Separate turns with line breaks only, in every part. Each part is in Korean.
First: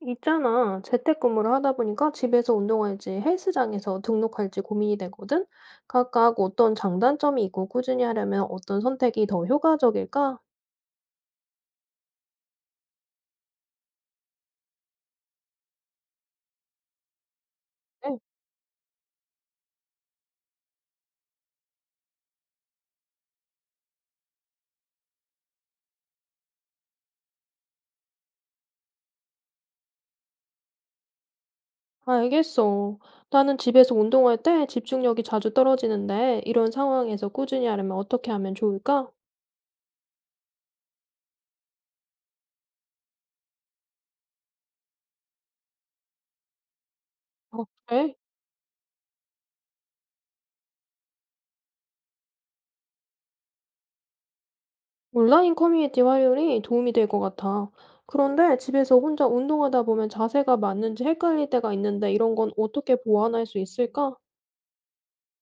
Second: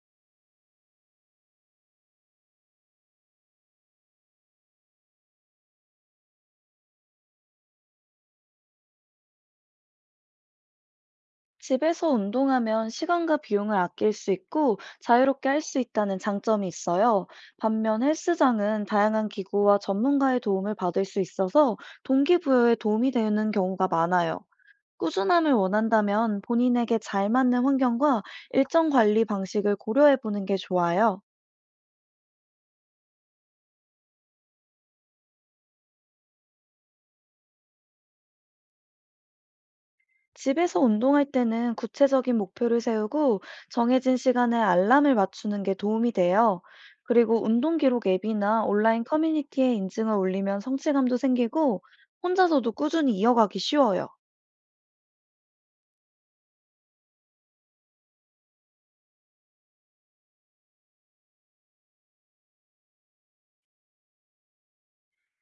있잖아. 재택근무를 하다 보니까 집에서 운동할지 헬스장에서 등록할지 고민이 되거든. 각각 어떤 장단점이 있고 꾸준히 하려면 어떤 선택이 더 효과적일까?
집에서 운동하면 시간과 비용을 아낄 수 있고 자유롭게 할 수 있다는 장점이 있어요. 반면
네.
헬스장은 다양한 기구와 전문가의 도움을 받을 수 있어서 동기부여에 도움이 되는 경우가 많아요. 꾸준함을 원한다면 본인에게 잘 맞는 환경과 일정 관리 방식을 고려해 보는 게 좋아요.
알겠어. 나는 집에서 운동할 때 집중력이 자주 떨어지는데 이런 상황에서 꾸준히 하려면 어떻게 하면 좋을까?
집에서 운동할 때는 구체적인 목표를 세우고 정해진 시간에 알람을 맞추는 게 도움이 돼요. 그리고
어,
운동 기록
그래?
앱이나 온라인 커뮤니티에 인증을 올리면 성취감도 생기고 혼자서도 꾸준히 이어가기 쉬워요.
온라인 커뮤니티 활용이 도움이 될 것 같아. 그런데 집에서 혼자 운동하다 보면 자세가 맞는지 헷갈릴 때가 있는데 이런 건 어떻게 보완할 수 있을까?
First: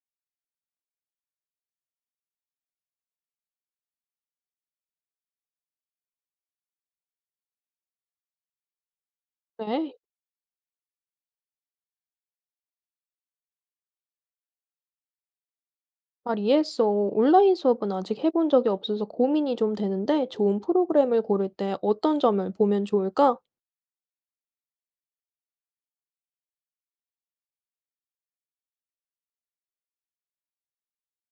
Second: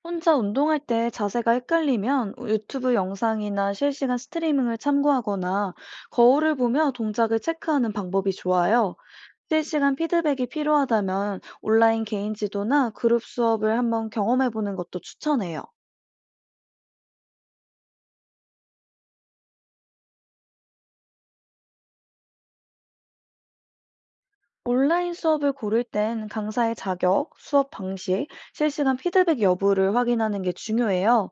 혼자 운동할 때 자세가 헷갈리면 유튜브 영상이나 실시간 스트리밍을 참고하거나 거울을 보며 동작을 체크하는 방법이 좋아요.
네.
실시간 피드백이 필요하다면 온라인 개인 지도나 그룹 수업을 한번 경험해 보는 것도 추천해요.
잘 이해했어. 온라인 수업은 아직 해본 적이 없어서 고민이 좀 되는데 좋은 프로그램을 고를 때 어떤 점을 보면 좋을까?
온라인 수업을 고를 땐 강사의 자격, 수업 방식, 실시간 피드백 여부를 확인하는 게 중요해요.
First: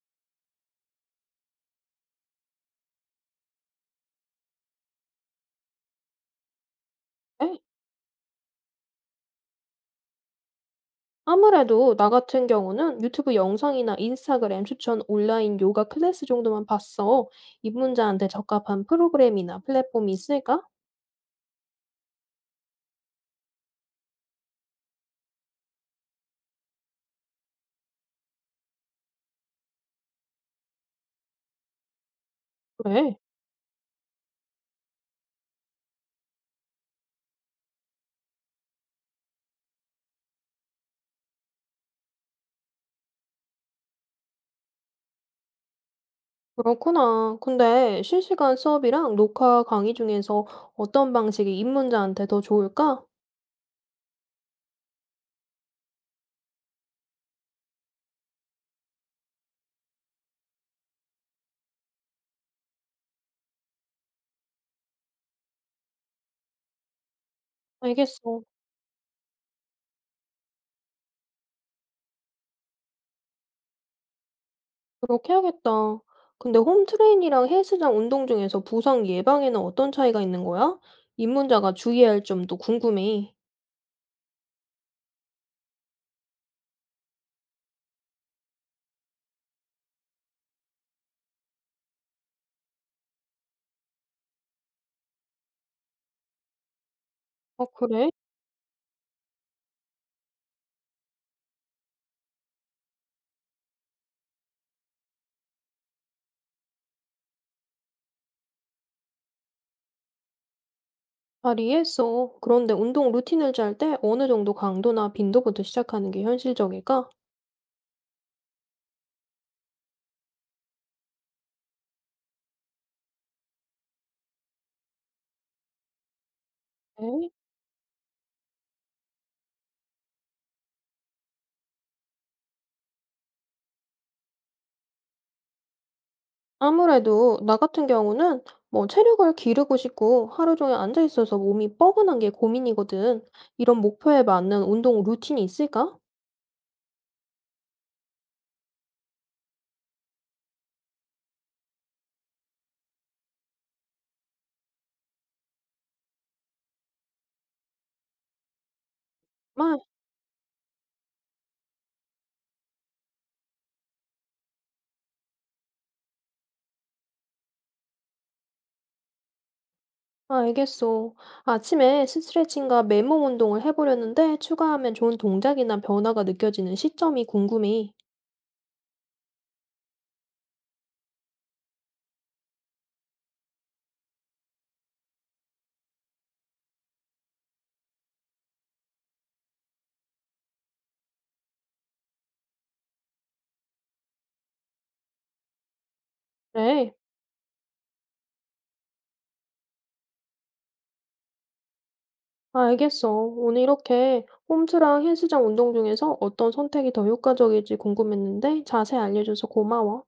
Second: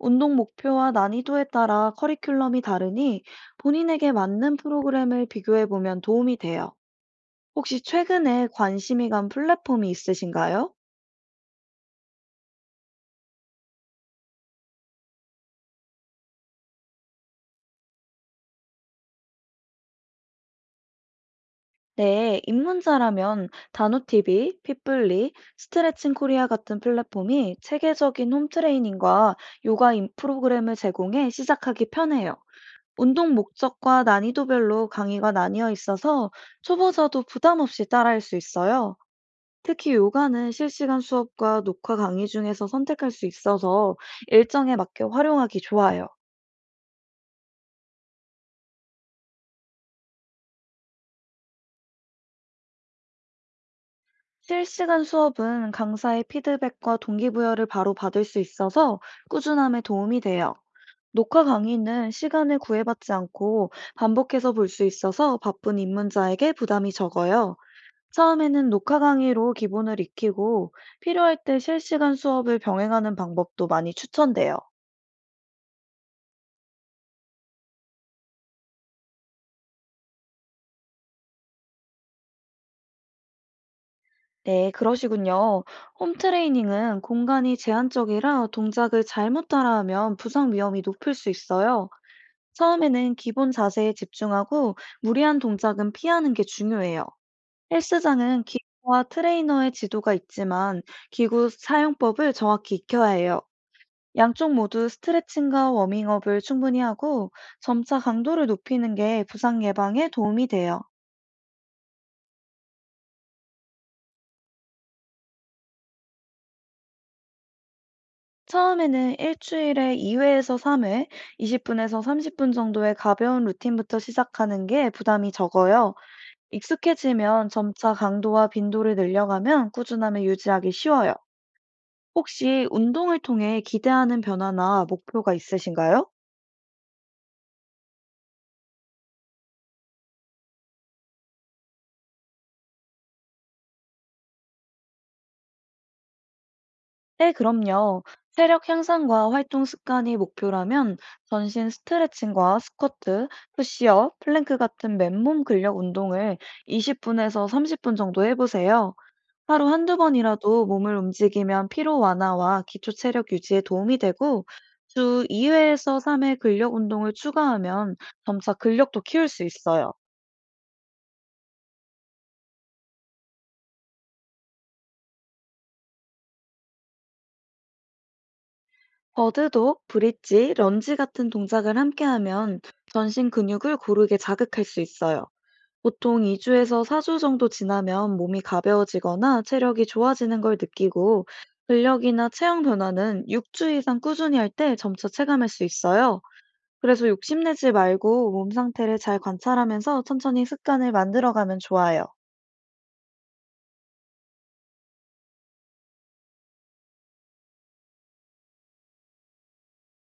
운동 목표와 난이도에 따라 커리큘럼이 다르니 본인에게 맞는 프로그램을 비교해 보면 도움이 돼요.
에?
혹시 최근에 관심이 간 플랫폼이 있으신가요?
아무래도 나 같은 경우는 유튜브 영상이나 인스타그램 추천 온라인 요가 클래스 정도만 봤어. 입문자한테 적합한 프로그램이나 플랫폼이 있을까?
네, 입문자라면 단호티비 핏블리, 스트레칭 코리아 같은 플랫폼이 체계적인 홈트레이닝과 요가 인 프로그램을 제공해 시작하기 편해요.
그래.
운동 목적과 난이도별로 강의가 나뉘어 있어서 초보자도 부담 없이 따라할 수 있어요. 특히 요가는 실시간 수업과 녹화 강의 중에서 선택할 수 있어서 일정에 맞게 활용하기 좋아요.
그렇구나. 근데 실시간 수업이랑 녹화 강의 중에서 어떤 방식이 입문자한테 더 좋을까?
실시간 수업은 강사의 피드백과 동기부여를 바로 받을 수 있어서 꾸준함에 도움이 돼요. 녹화 강의는 시간을 구애받지 않고 반복해서 볼 수 있어서 바쁜 입문자에게 부담이 적어요.
알겠어.
처음에는 녹화 강의로 기본을 익히고 필요할 때 실시간 수업을 병행하는 방법도 많이 추천돼요.
그렇게 해야겠다. 근데 홈트레인이랑 헬스장 운동 중에서 부상 예방에는 어떤 차이가 있는 거야? 입문자가 주의해야 할 점도 궁금해.
네, 그러시군요. 홈 트레이닝은 공간이 제한적이라 동작을 잘못 따라하면 부상 위험이 높을 수 있어요. 처음에는 기본 자세에 집중하고 무리한 동작은 피하는 게 중요해요.
아, 그래?
헬스장은 기구와 트레이너의 지도가 있지만 기구 사용법을 정확히 익혀야 해요. 양쪽 모두 스트레칭과 워밍업을 충분히 하고 점차 강도를 높이는 게 부상 예방에 도움이 돼요.
잘 이해했어. 그런데 운동 루틴을 짤 때 어느 정도 강도나 빈도부터 시작하는 게 현실적일까?
처음에는 일주일에 2회에서 3회, 20분에서 30분 정도의 가벼운 루틴부터 시작하는 게 부담이 적어요.
네.
익숙해지면 점차 강도와 빈도를 늘려가면 꾸준함을 유지하기 쉬워요. 혹시 운동을 통해 기대하는 변화나 목표가 있으신가요?
아무래도 나 같은 경우는 뭐 체력을 기르고 싶고 하루 종일 앉아 있어서 몸이 뻐근한 게 고민이거든. 이런 목표에 맞는 운동 루틴이 있을까?
네, 그럼요. 체력 향상과 활동 습관이 목표라면 전신 스트레칭과 스쿼트, 푸시업, 플랭크 같은 맨몸 근력 운동을 20분에서 30분 정도 해보세요. 하루 한두 번이라도 몸을 움직이면 피로 완화와 기초 체력 유지에 도움이 되고 주 2회에서 3회 근력 운동을 추가하면 점차 근력도 키울 수 있어요.
아, 알겠어. 아침에 스트레칭과 맨몸 운동을 해보려는데 추가하면 좋은 동작이나 변화가 느껴지는 시점이 궁금해.
버드도 브릿지, 런지 같은 동작을 함께하면 전신 근육을 고르게 자극할 수 있어요. 보통 2주에서 4주 정도 지나면 몸이 가벼워지거나 체력이 좋아지는 걸 느끼고 근력이나 체형 변화는 6주 이상 꾸준히 할 때 점차 체감할 수 있어요.
네,
그래서 욕심내지 말고 몸 상태를 잘 관찰하면서 천천히 습관을 만들어가면 좋아요.
아, 알겠어. 오늘 이렇게 홈트랑 헬스장 운동 중에서 어떤 선택이 더 효과적일지 궁금했는데 자세히 알려줘서 고마워.